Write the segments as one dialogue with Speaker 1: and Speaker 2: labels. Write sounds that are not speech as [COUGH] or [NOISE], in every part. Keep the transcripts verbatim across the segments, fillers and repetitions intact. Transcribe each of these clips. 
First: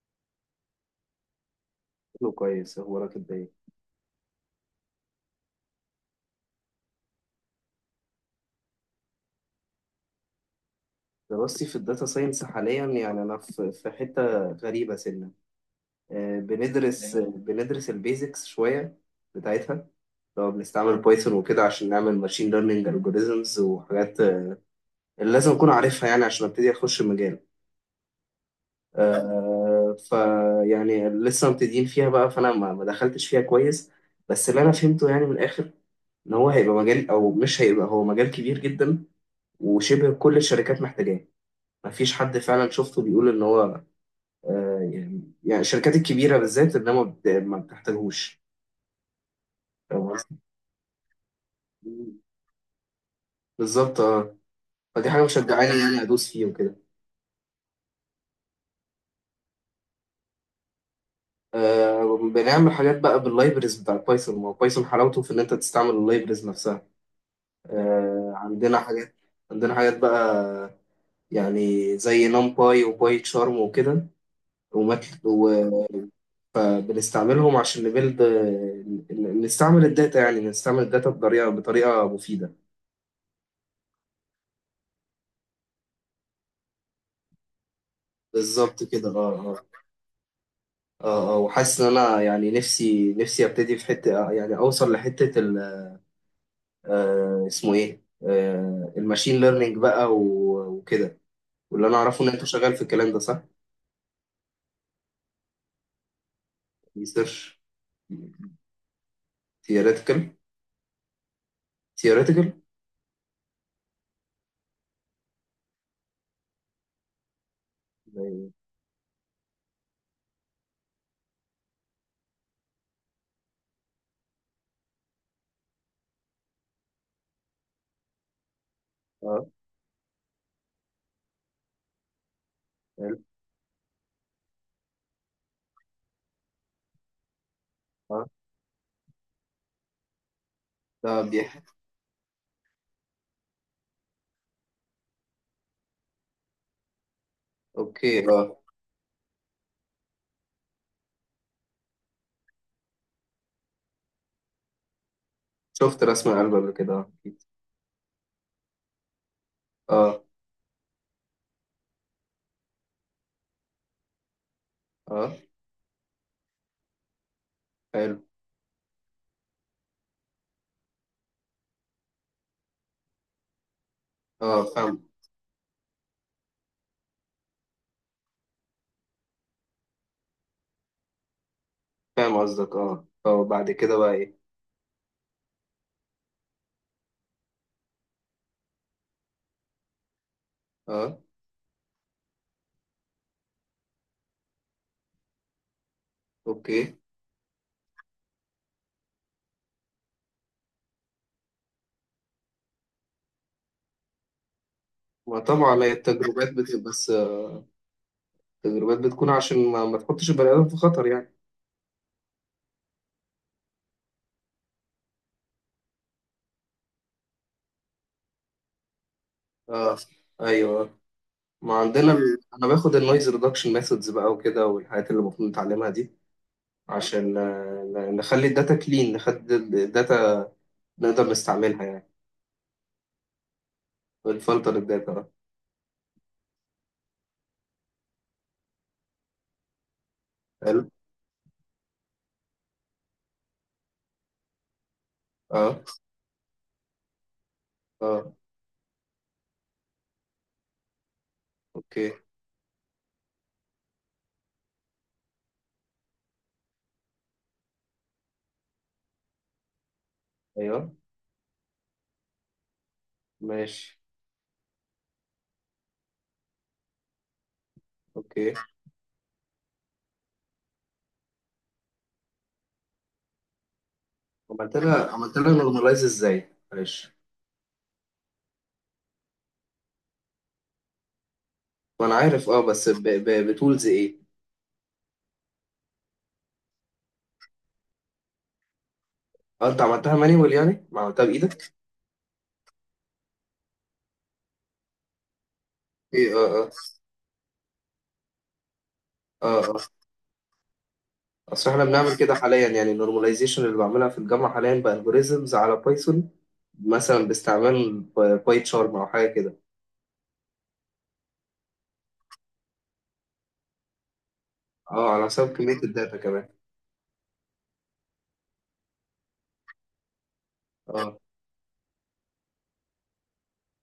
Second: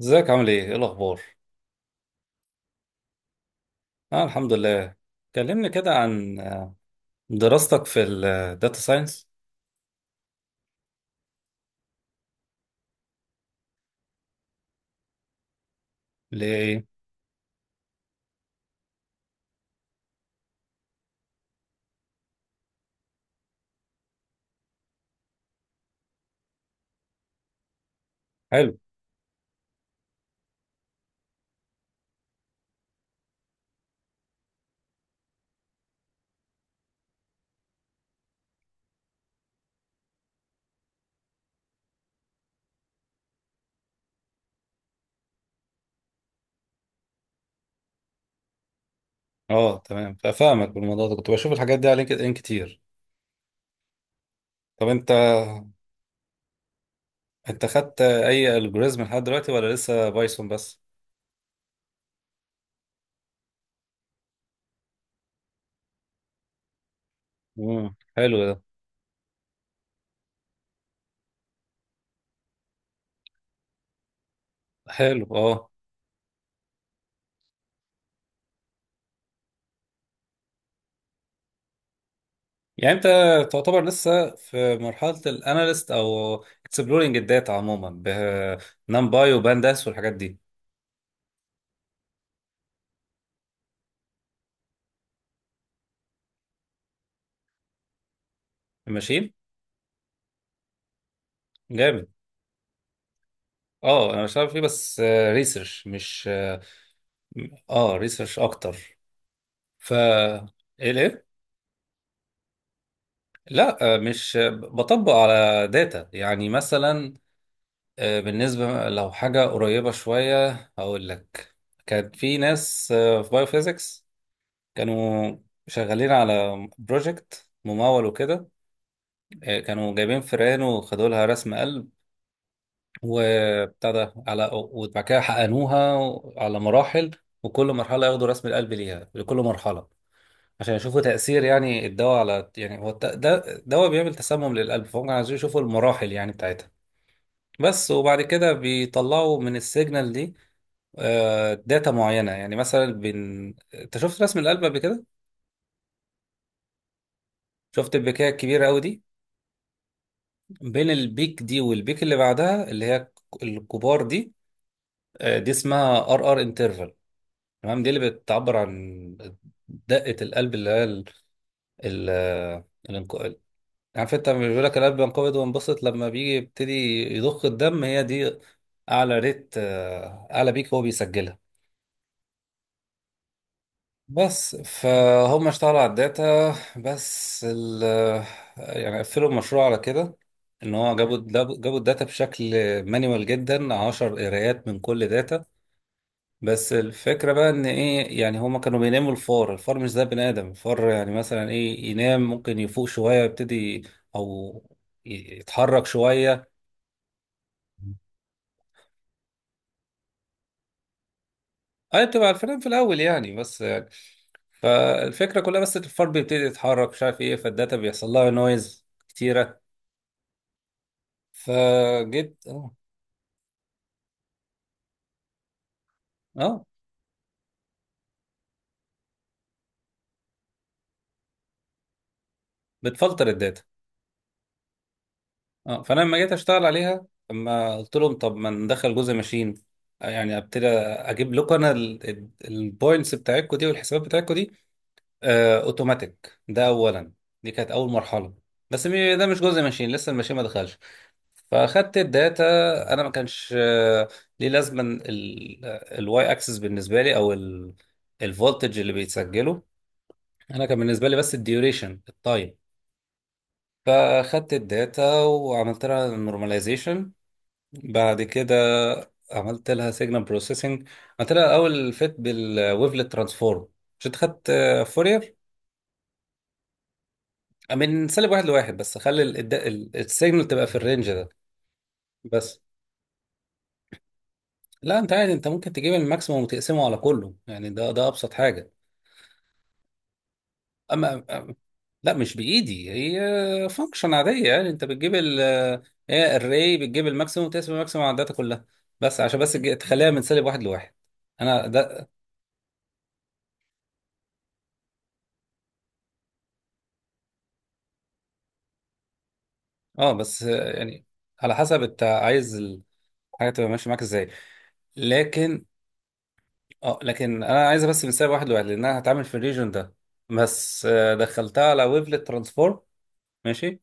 Speaker 1: ازيك؟ عامل ايه؟ ايه الأخبار؟
Speaker 2: شكله كويس، هو راكب باين.
Speaker 1: آه، الحمد لله. كلمني كده عن دراستك في الداتا ساينس.
Speaker 2: دراستي في الداتا ساينس حاليا، يعني انا في في حته غريبه سنه. آه،
Speaker 1: اللي هي ايه؟
Speaker 2: بندرس ليه؟ بندرس البيزكس شويه بتاعتها. لو بنستعمل مم. بايثون وكده عشان نعمل ماشين ليرنينج الجوريزمز وحاجات آه، اللي لازم اكون عارفها يعني عشان ابتدي اخش المجال.
Speaker 1: حلو.
Speaker 2: آه، فيعني لسه مبتدئين فيها بقى، فانا ما ما دخلتش فيها كويس. بس اللي انا فهمته يعني من الاخر، ان هو هيبقى مجال او مش هيبقى، هو مجال كبير جدا وشبه كل الشركات محتاجاه. مفيش حد فعلا شفته بيقول ان هو آه، يعني يعني الشركات الكبيره بالذات ان هي ما بت- ما بتحتاجهوش.
Speaker 1: اه
Speaker 2: فاهم
Speaker 1: تمام،
Speaker 2: قصدي؟
Speaker 1: فاهمك. بالموضوع ده كنت بشوف الحاجات دي على لينكد ان كتير.
Speaker 2: بالظبط، اه.
Speaker 1: طب
Speaker 2: فدي
Speaker 1: انت
Speaker 2: حاجه مشجعاني يعني ادوس فيه وكده.
Speaker 1: انت خدت اي الجوريزم لحد دلوقتي ولا لسه بايثون بس؟
Speaker 2: آه بنعمل حاجات بقى باللايبرز بتاع بايثون، ما هو بايثون حلاوته في ان انت تستعمل اللايبرز نفسها.
Speaker 1: امم
Speaker 2: آه
Speaker 1: حلو ده.
Speaker 2: عندنا حاجات عندنا حاجات بقى، يعني زي نمباي وباي تشارم وكده وماتل-
Speaker 1: حلو، اه.
Speaker 2: وبنستعملهم عشان نبيلد، نستعمل الداتا يعني نستعمل الداتا بطريقه بطريقه مفيده.
Speaker 1: يعني انت تعتبر لسه في مرحلة الاناليست او اكسبلورنج الداتا عموما،
Speaker 2: بالظبط كده،
Speaker 1: بنمباي
Speaker 2: اه. اه.
Speaker 1: وبانداس والحاجات دي؟
Speaker 2: اه. اه. وحاسس ان انا يعني نفسي نفسي ابتدي في حته، يعني اوصل لحته ال آه اسمه ايه آه
Speaker 1: ماشي؟
Speaker 2: الماشين ليرنينج بقى و- وكده. واللي انا
Speaker 1: جامد.
Speaker 2: اعرفه ان انت شغال في الكلام ده، صح؟
Speaker 1: اه انا بشتغل فيه، بس ريسيرش، مش.
Speaker 2: ريسيرش.
Speaker 1: اه، ريسيرش اكتر. ف
Speaker 2: ثيوريتيكال
Speaker 1: ايه ليه؟
Speaker 2: ثيوريتيكال
Speaker 1: لا آه، مش بطبق على داتا يعني مثلا. آه،
Speaker 2: اه.
Speaker 1: بالنسبه لو حاجه قريبه شويه هقول لك. كان في ناس آه، في بايوفيزيكس كانوا شغالين على بروجكت ممول وكده.
Speaker 2: آه،
Speaker 1: آه، كانوا جايبين فئران وخدوا لها رسم قلب
Speaker 2: حلو.
Speaker 1: وبتاع ده، على وبعد كده حقنوها على مراحل، وكل مرحله ياخدوا
Speaker 2: اه.
Speaker 1: رسم القلب ليها، لكل مرحله، عشان يشوفوا
Speaker 2: ده
Speaker 1: تأثير
Speaker 2: بيح
Speaker 1: يعني الدواء على، يعني هو الت- ده دواء بيعمل تسمم للقلب، فهم كانوا عايزين يشوفوا المراحل يعني بتاعتها. بس
Speaker 2: اوكي.
Speaker 1: وبعد كده
Speaker 2: اه.
Speaker 1: بيطلعوا من السيجنال دي آه، داتا معينة، يعني مثلا بين، انت شفت رسم القلب قبل كده؟
Speaker 2: شفت رسم القلب قبل كده، اه أكيد.
Speaker 1: شفت البكاية الكبيرة قوي دي،
Speaker 2: اه.
Speaker 1: بين البيك دي والبيك اللي بعدها اللي هي الك- الكبار دي،
Speaker 2: اه.
Speaker 1: آه، دي اسمها ار ار انترفال. تمام، دي اللي
Speaker 2: حلو.
Speaker 1: بتعبر عن دقة القلب اللي هي ال- ال- يعني عارف انت لما بيقول
Speaker 2: اه.
Speaker 1: لك القلب
Speaker 2: فاهم،
Speaker 1: بينقبض وينبسط، لما بيجي يبتدي يضخ الدم، هي دي اعلى ريت، آه، اعلى بيك هو بيسجلها.
Speaker 2: فاهم قصدك. اه. اه. بعد كده بقى ايه؟
Speaker 1: بس فهم اشتغلوا على الداتا، بس ال يعني قفلوا المشروع على كده، ان هو جابوا
Speaker 2: اه.
Speaker 1: جابوا الداتا بشكل مانيوال جدا، 10 قرايات من كل داتا. بس
Speaker 2: اوكي.
Speaker 1: الفكرة بقى ان ايه، يعني هما كانوا بيناموا الفار. الفار مش زي بني ادم، الفار يعني مثلا ايه، ينام، ممكن يفوق شوية، يبتدي او ي-
Speaker 2: ما طبعا
Speaker 1: يتحرك
Speaker 2: هي
Speaker 1: شوية.
Speaker 2: التجربات بت... بس التدريبات بتكون عشان ما, ما تحطش البني ادم في خطر يعني.
Speaker 1: اي، بتبقى الفريم في الاول يعني، بس يعني فالفكره كلها، بس الفار بيبتدي يتحرك مش عارف ايه، فالداتا بيحصل لها نويز كتيره.
Speaker 2: اه. ايوه. ما عندنا مم.
Speaker 1: فجيت
Speaker 2: انا
Speaker 1: اه
Speaker 2: باخد النويز ريدكشن ميثودز بقى وكده، والحاجات اللي المفروض نتعلمها دي.
Speaker 1: آه،
Speaker 2: عشان آه، ن- نخلي الداتا كلين، نخلي الداتا نقدر نستعملها يعني،
Speaker 1: بتفلتر الداتا.
Speaker 2: ونفلتر الداتا بقى.
Speaker 1: اه فانا لما جيت اشتغل عليها، لما قلت لهم طب ما ندخل جزء ماشين، يعني ابتدي
Speaker 2: حلو.
Speaker 1: اجيب لكم انا البوينتس بتاعتكم دي والحسابات بتاعتكم دي
Speaker 2: اه.
Speaker 1: اوتوماتيك، ده اولا، دي كانت اول مرحله.
Speaker 2: اه.
Speaker 1: بس مي- ده مش جزء ماشين، لسه الماشين ما دخلش. فاخدت
Speaker 2: اوكي.
Speaker 1: الداتا. انا ما كانش آه، ليه لازمه الواي اكسس بالنسبه لي، او الفولتج اللي بيتسجله، انا كان
Speaker 2: ايوه.
Speaker 1: بالنسبه لي بس الديوريشن، التايم.
Speaker 2: ماشي.
Speaker 1: فاخدت الداتا وعملت لها نورماليزيشن، بعد كده
Speaker 2: اوكي.
Speaker 1: عملت لها سيجنال بروسيسنج، عملت لها اول فيت بالويفلت ترانسفورم. مش انت خدت
Speaker 2: عملت
Speaker 1: آه،
Speaker 2: لها
Speaker 1: فورير؟
Speaker 2: عملت لها نورماليز ازاي معلش؟
Speaker 1: من سالب واحد لواحد، بس خلي السيجنال تبقى في الرينج ده.
Speaker 2: وانا عارف
Speaker 1: بس
Speaker 2: اه، بس ب... ب... بتولز ايه؟
Speaker 1: لا، انت عادي انت ممكن تجيب الماكسيموم وتقسمه على كله، يعني ده ده ابسط حاجه.
Speaker 2: اه. انت عملتها مانيوال يعني، ما
Speaker 1: اما
Speaker 2: عملتها
Speaker 1: أما-
Speaker 2: بايدك.
Speaker 1: لا مش بايدي، هي فانكشن عاديه، يعني انت بتجيب ال
Speaker 2: ايه.
Speaker 1: هي
Speaker 2: اه. اه.
Speaker 1: الري، بتجيب الماكسيموم وتقسم الماكسيموم على الداتا كلها، بس عشان بس
Speaker 2: اه.
Speaker 1: تج-
Speaker 2: آه.
Speaker 1: تخليها من سالب واحد لواحد. انا
Speaker 2: اصل احنا
Speaker 1: ده.
Speaker 2: بنعمل ماشي كده حاليا يعني، النورماليزيشن اللي بعملها في الجامعه حاليا بالجوريزمز على بايثون، مثلا باستعمال باي تشارم او حاجه كده.
Speaker 1: اه بس آه، يعني على حسب انت عايز الحاجه تبقى ماشيه معاك ازاي.
Speaker 2: اه، على حسب
Speaker 1: لكن
Speaker 2: كميه الداتا كمان.
Speaker 1: اه لكن انا عايزه بس من سالب واحد لواحد، لان انا هتعامل في الريجن ده بس. آه،
Speaker 2: اه.
Speaker 1: دخلتها على ويفلت ترانسفورم. ماشي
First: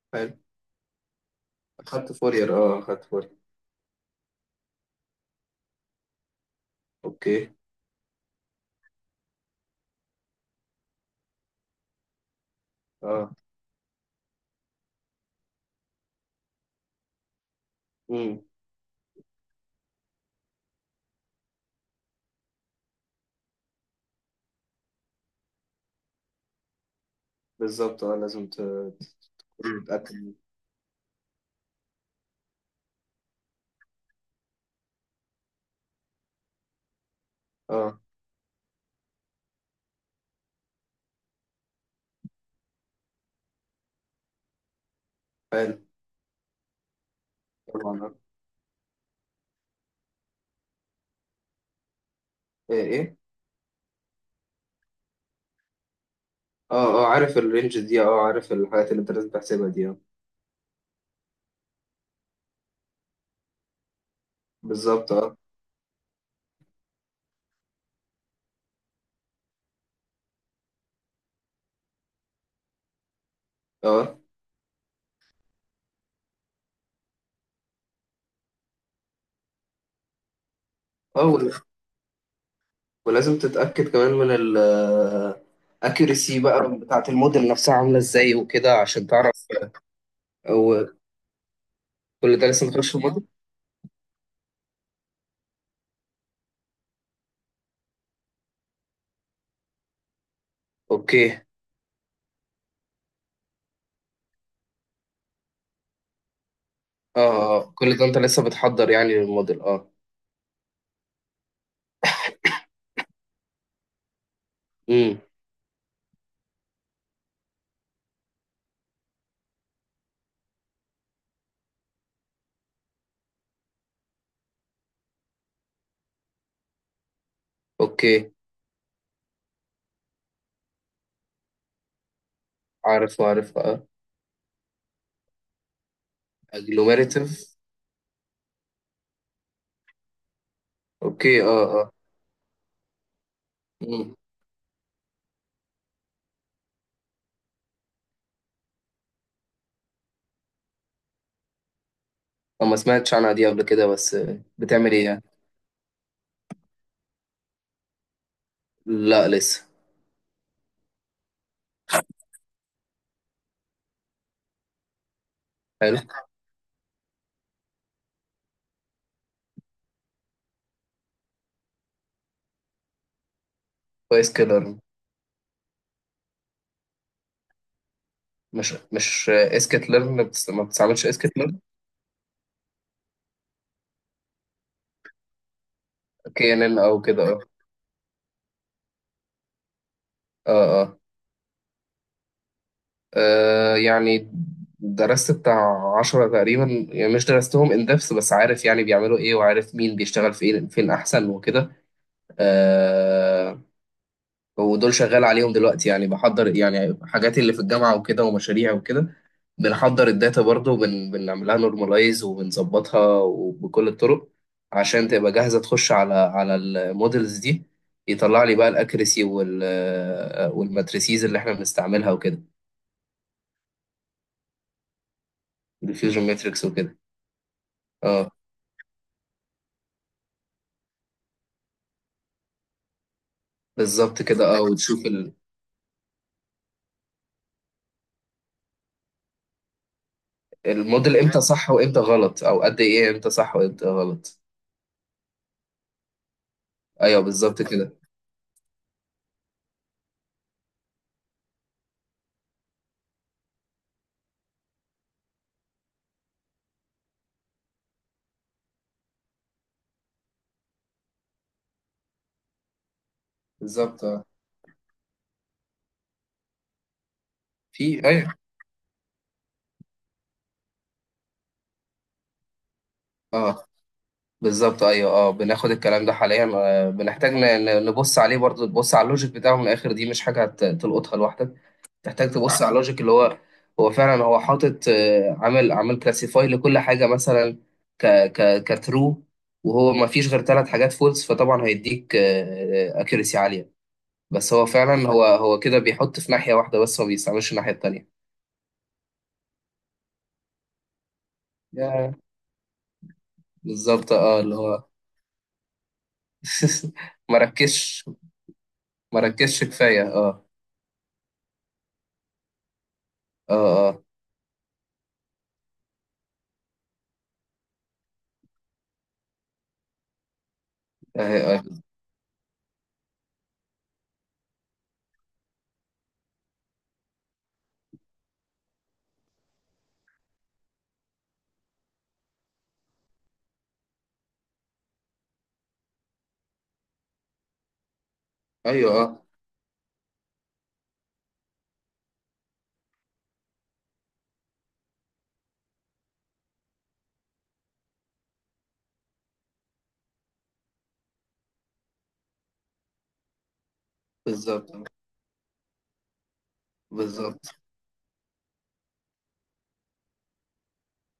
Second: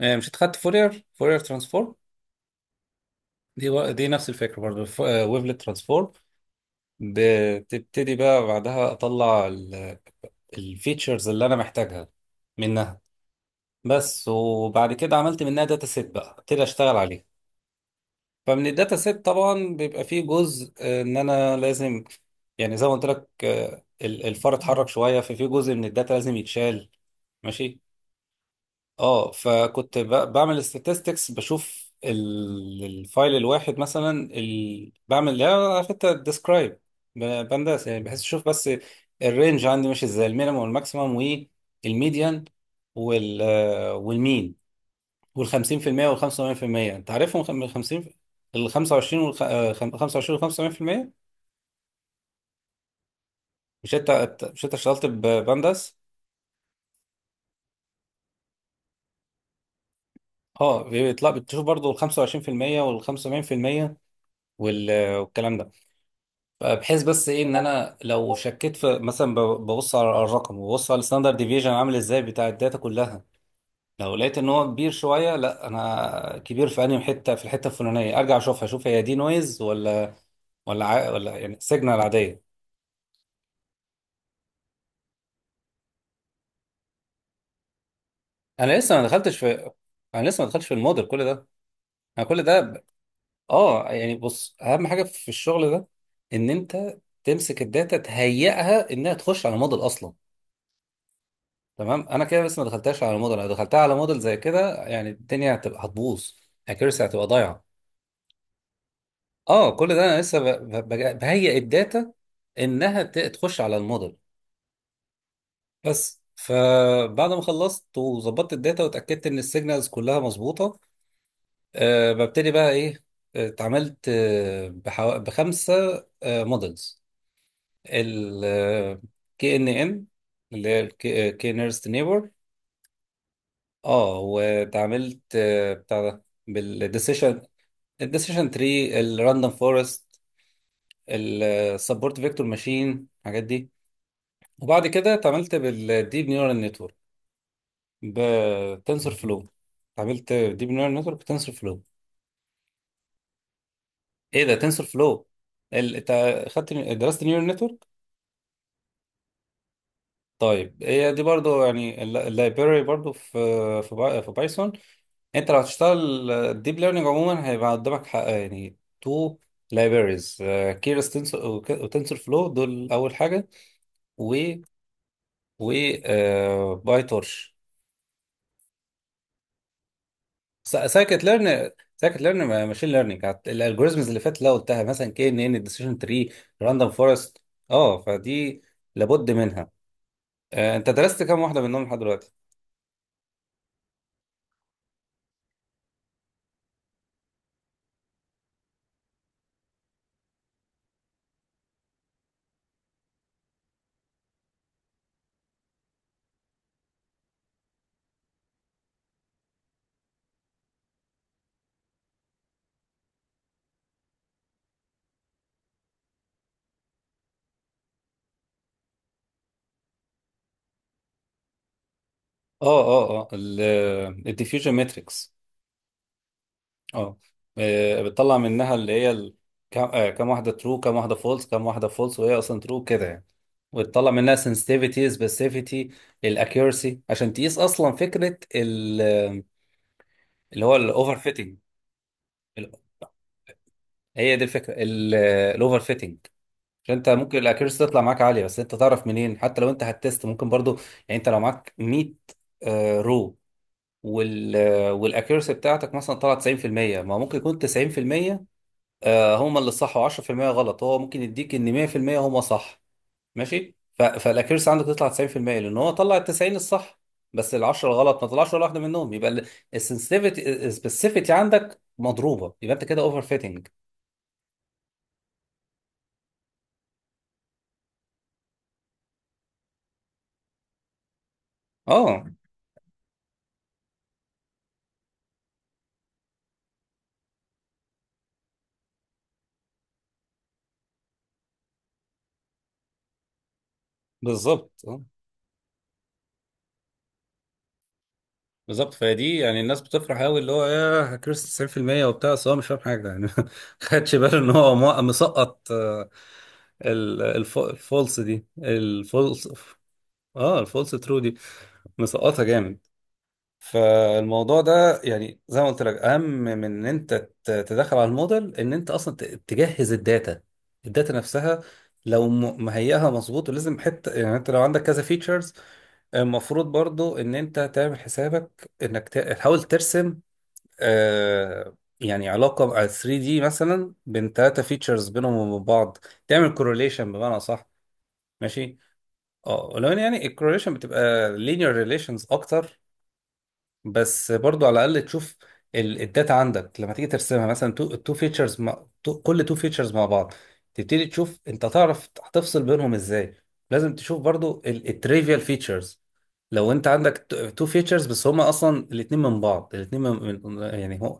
Speaker 1: آه، مش
Speaker 2: حلو.
Speaker 1: اتخدت فورير فورير ترانسفورم
Speaker 2: اخدت فورير اه اخدت فورير.
Speaker 1: دي، و... دي نفس الفكره برضه، ويفلت ترانسفورم.
Speaker 2: اوكي.
Speaker 1: بتبتدي بقى بعدها اطلع الفيتشرز اللي انا محتاجها منها
Speaker 2: اه.
Speaker 1: بس. وبعد كده عملت منها داتا سيت، بقى ابتدي اشتغل عليها.
Speaker 2: امم.
Speaker 1: فمن الداتا سيت طبعا بيبقى فيه جزء، آه، ان انا لازم، يعني زي ما قلت لك، آه، ال- الفار اتحرك شويه، ففي جزء من الداتا لازم يتشال. ماشي.
Speaker 2: بالظبط، اه. لازم ت-
Speaker 1: اه
Speaker 2: تكون
Speaker 1: فكنت ب-
Speaker 2: متاكد.
Speaker 1: بعمل statistics، بشوف ال- الفايل الواحد مثلا، ال... بعمل، لا حتى، ديسكرايب بنداس،
Speaker 2: اه.
Speaker 1: يعني بحيث اشوف بس الرينج عندي ماشي ازاي، المينيمم والماكسيمم والميديان وال والمين وال
Speaker 2: حلو.
Speaker 1: خمسون في المئة وال خمسة وثمانين في المئة، انت عارفهم، خ- من خمسين،
Speaker 2: طبعا.
Speaker 1: ال خمسه وعشرين وال خمسه وعشرين وال خمسة وثمانين في المئة.
Speaker 2: ايه. ايه.
Speaker 1: مش انت مش انت اشتغلت ببنداس؟
Speaker 2: اه. اه. عارف الرينج دي، اه. آه، عارف الحاجات اللي انت لازم تحسبها دي، اه.
Speaker 1: اه بيطلع، بتشوف برضو ال خمسه وعشرين بالمية وال خمسه وسبعين بالمية
Speaker 2: بالظبط.
Speaker 1: وال-
Speaker 2: اه.
Speaker 1: والكلام ده، بحيث بس ايه ان انا لو شكيت في مثلا، ب- ببص على الرقم وببص على الستاندرد ديفيجن عامل ازاي بتاع الداتا كلها. لو
Speaker 2: اه.
Speaker 1: لقيت ان هو كبير شويه، لا انا كبير في انهي حته، في الحته الفلانيه ارجع اشوفها، اشوف هي دي نويز ولا، ولا ع... ولا يعني
Speaker 2: اه.
Speaker 1: سيجنال عاديه.
Speaker 2: ولازم تتأكد كمان من ال accuracy بقى بتاعة الموديل نفسها عاملة ازاي وكده،
Speaker 1: انا لسه ما
Speaker 2: عشان تعرف.
Speaker 1: دخلتش في انا لسه ما دخلتش في
Speaker 2: أو
Speaker 1: الموديل، كل ده انا
Speaker 2: كل
Speaker 1: كل
Speaker 2: ده
Speaker 1: ده
Speaker 2: لسه
Speaker 1: ب...
Speaker 2: مدخلش في الموديل؟
Speaker 1: اه يعني بص، اهم حاجه في الشغل ده ان انت تمسك الداتا، تهيئها انها تخش على موديل اصلا.
Speaker 2: اوكي. اه.
Speaker 1: تمام، انا كده بس، ما دخلتهاش على موديل. لو دخلتها على موديل زي كده يعني الدنيا هتبقى هتبوظ، اكيرسي
Speaker 2: اه.
Speaker 1: هتبقى ضايعه.
Speaker 2: آه. كل ده انت لسه بتحضر يعني للموديل،
Speaker 1: اه كل
Speaker 2: اه.
Speaker 1: ده انا لسه ب- ب- بج- بهيئ الداتا انها ت- تخش على الموديل
Speaker 2: امم.
Speaker 1: بس. فبعد ما خلصت وظبطت الداتا واتاكدت ان السيجنالز كلها مظبوطه، أه ببتدي بقى ايه، آه، اتعاملت آه، بحو... بخمسه موديلز.
Speaker 2: اوكي.
Speaker 1: ال كي ان ان، اللي هي كي نيرست.
Speaker 2: عارف، عارف، اه.
Speaker 1: اه واتعاملت آه، بتاع ده
Speaker 2: agglomerative.
Speaker 1: بالديسيشن، الديسيشن تري، الراندوم فورست،
Speaker 2: اوكي. اه. اه.
Speaker 1: السبورت فيكتور ماشين، الحاجات دي.
Speaker 2: امم.
Speaker 1: وبعد كده اتعاملت بالديب نيورال نتورك بتنسر فلو. اتعاملت ديب نيورال نتورك بتنسر فلو.
Speaker 2: أنا ما سمعتش عنها دي قبل كده، بس آه،
Speaker 1: ايه ده، تنسر
Speaker 2: بتعمل ايه يعني؟
Speaker 1: فلو، ال... انت خدت درست نيورال نتورك؟
Speaker 2: لا لسه.
Speaker 1: طيب هي دي برضو، يعني اللايبراري برضو في في باي- في بايثون. انت لو
Speaker 2: حلو.
Speaker 1: هتشتغل الديب ليرنينج عموما هيبقى قدامك حق يعني تو لايبريز، كيرس تنسور وتنسور فلو، دول اول حاجه،
Speaker 2: كويس
Speaker 1: و
Speaker 2: كده.
Speaker 1: و باي تورش.
Speaker 2: مش مش اسكت ليرن، ما بتستعملش
Speaker 1: سايكت
Speaker 2: اسكت ليرن؟
Speaker 1: ليرن سايكت ليرن ماشين ليرنينج الالجوريزمز اللي فاتت اللي قلتها مثلا، كي ان ان، ديسيشن تري،
Speaker 2: كي ان ان
Speaker 1: راندوم
Speaker 2: او كده، اه.
Speaker 1: فورست. اه فدي لابد منها.
Speaker 2: اه.
Speaker 1: آه، انت
Speaker 2: آه.
Speaker 1: درست كام واحده منهم لحد دلوقتي؟
Speaker 2: آه، يعني درست بتاع عشرة تقريبا، يعني مش درستهم ان دepth، بس عارف يعني بيعملوا ايه، وعارف مين بيشتغل فين فين احسن وكده. آه ودول شغال عليهم دلوقتي، يعني بحضر يعني حاجاتي اللي في الجامعة وكده ومشاريع وكده. بنحضر الداتا برضو، بن بنعملها نورماليز وبنظبطها وبكل الطرق، عشان تبقى جاهزة تخش على على المودلز دي. يطلع لي بقى الاكريسي وال والماتريسيز اللي احنا بنستعملها وكده.
Speaker 1: اه اه اه. الديفيوجن ماتريكس.
Speaker 2: الفيوجن ماتريكس وكده،
Speaker 1: اه آه،
Speaker 2: آه.
Speaker 1: بتطلع منها اللي هي ال... كام، آه، كام واحده ترو، كام واحده فولس كام واحده فولس وهي اصلا ترو، كده يعني، وتطلع
Speaker 2: بالظبط
Speaker 1: منها
Speaker 2: كده، اه. وتشوف
Speaker 1: sensitivity
Speaker 2: ال-
Speaker 1: specificity الاكيورسي عشان تقيس اصلا فكره ال... اللي هو الاوفر
Speaker 2: الموديل امتى
Speaker 1: فيتنج.
Speaker 2: صح وامتى غلط، او قد ايه امتى صح وامتى
Speaker 1: هي
Speaker 2: غلط.
Speaker 1: دي الفكره، الاوفر فيتنج، عشان انت
Speaker 2: ايوه،
Speaker 1: ممكن
Speaker 2: بالظبط
Speaker 1: الاكيورسي
Speaker 2: كده.
Speaker 1: تطلع معاك عاليه بس انت تعرف منين. حتى لو انت هتست ممكن برضو، يعني انت لو معاك ميه رو وال والاكيورسي بتاعتك مثلا طلعت تسعون في المئة، ما ممكن يكون تسعون في المئة آه، هما اللي صح و10% غلط، هو ممكن يديك ان مئة في المئة هما صح. ماشي، ف-
Speaker 2: بالظبط. اه.
Speaker 1: فالاكيرسي عندك تطلع تسعون في المئة لان هو طلع ال التسعين الصح، بس ال العشرة
Speaker 2: في.
Speaker 1: الغلط ما
Speaker 2: ايوه.
Speaker 1: طلعش ولا واحده منهم. يبقى السنسيفيتي السبيسيفيتي عندك مضروبه، يبقى انت كده اوفر
Speaker 2: اه.
Speaker 1: فيتنج.
Speaker 2: بالظبط. ايوه. اه. بناخد الكلام ده حاليا، آه، بنحتاج ن- ن- نبص عليه برضه، تبص على اللوجيك بتاعه من الاخر، دي مش حاجه هت- تلقطها لوحدك.
Speaker 1: اه
Speaker 2: تحتاج تبص على اللوجيك، اللي هو هو فعلا هو حاطط آه، عامل عامل كلاسيفاي لكل حاجه، مثلا ك ك كترو. وهو ما فيش غير ثلاث حاجات فولس، فطبعا هيديك اكيرسي عاليه. بس هو
Speaker 1: بالظبط، اه
Speaker 2: فعلا هو هو كده بيحط في ناحية واحدة بس، ما بيستعملش الناحية التانية.
Speaker 1: بالظبط. فدي يعني، الناس بتفرح قوي، اللي هو يا كريس تسعون في المئة
Speaker 2: يا
Speaker 1: وبتاع، بس هو مش فاهم حاجه يعني. [LAUGHS] ما
Speaker 2: بالظبط،
Speaker 1: خدش باله
Speaker 2: اه.
Speaker 1: ان
Speaker 2: اللي
Speaker 1: هو
Speaker 2: هو
Speaker 1: مو- مسقط آه، ال-
Speaker 2: [LAUGHS]
Speaker 1: الف-
Speaker 2: مركزش.
Speaker 1: الفولس، دي الفولس
Speaker 2: مركزش كفاية، اه.
Speaker 1: اه الفولس ترو دي مسقطها جامد.
Speaker 2: اه. اه.
Speaker 1: فالموضوع ده يعني زي ما قلت لك، اهم من ان انت ت- تدخل على الموديل، ان انت اصلا ت- تجهز الداتا. الداتا
Speaker 2: آه. آه.
Speaker 1: نفسها
Speaker 2: آه.
Speaker 1: لو م- مهيئها مظبوط. ولازم حته، يعني انت لو عندك كذا فيتشرز، المفروض برضو ان انت تعمل حسابك انك ت- تحاول ترسم آه يعني علاقه على ثلاثه دي مثلا، بين ثلاثه فيتشرز بينهم وبين بعض، تعمل كورليشن بمعنى صح. ماشي.
Speaker 2: ايوه. اه.
Speaker 1: اه ولو ان يعني الكورليشن بتبقى لينير ريليشنز اكتر، بس برضو على الاقل تشوف ال- الداتا عندك لما تيجي ترسمها مثلا تو تو فيتشرز، مع تو، كل تو فيتشرز مع بعض، تبتدي تشوف انت تعرف هتفصل بينهم ازاي. لازم تشوف برضو
Speaker 2: بالظبط.
Speaker 1: التريفيال فيتشرز. لو انت عندك
Speaker 2: بالظبط.
Speaker 1: تو فيتشرز بس هما اصلا الاتنين من بعض، الاتنين من من- يعني هو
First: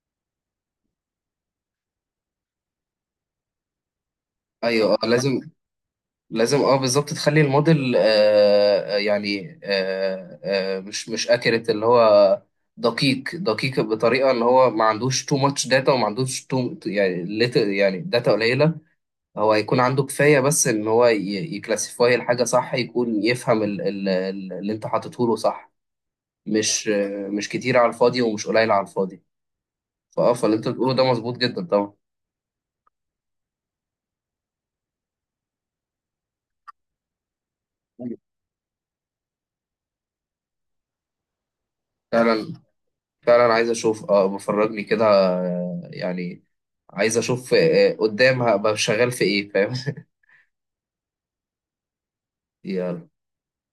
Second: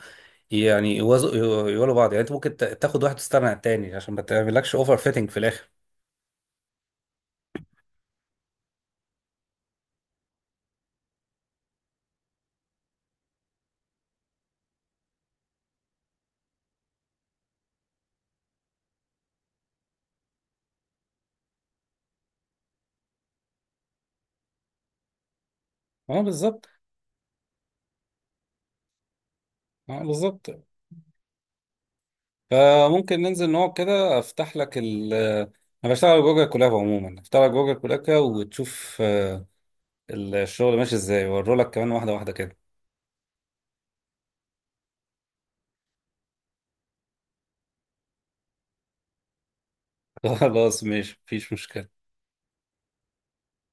Speaker 1: يعني يوازوا، يو- يوالوا بعض، يعني انت ممكن تا- تاخد واحد وتستغنى عن التاني عشان ما تعملكش
Speaker 2: ايوه.
Speaker 1: اوفر
Speaker 2: اه.
Speaker 1: فيتنج في
Speaker 2: لازم.
Speaker 1: الاخر.
Speaker 2: لازم. اه. بالظبط تخلي الموديل آه آه، يعني آه آه مش مش اكيرت، اللي هو دقيق، دقيق بطريقة ان هو ما عندوش تو ماتش داتا، وما عندوش تو يعني little- يعني داتا قليلة. هو يكون عنده كفاية، بس إن هو ي- يكلاسيفاي الحاجة صح، يكون يفهم ال- ال- ال- اللي أنت حاطته له صح.
Speaker 1: اه بالظبط،
Speaker 2: مش مش كتير على الفاضي، ومش قليل على الفاضي.
Speaker 1: اه
Speaker 2: فأه فاللي
Speaker 1: بالظبط.
Speaker 2: أنت بتقوله ده مظبوط جدا طبعا.
Speaker 1: فممكن ننزل نقعد كده، افتح لك ال انا بشتغل جوجل كولاب عموما، افتح لك جوجل كولاب كده وتشوف آه، الشغل ماشي ازاي، واوري لك كمان واحده واحده
Speaker 2: فعلا،
Speaker 1: كده.
Speaker 2: فعلا، عايز أشوف أه بفرجني كده، آه، يعني عايز أشوف آه، قدام هبقى شغال في إيه، فاهم؟
Speaker 1: [LAUGHS] خلاص ماشي، مفيش مشكله.
Speaker 2: [LAUGHS]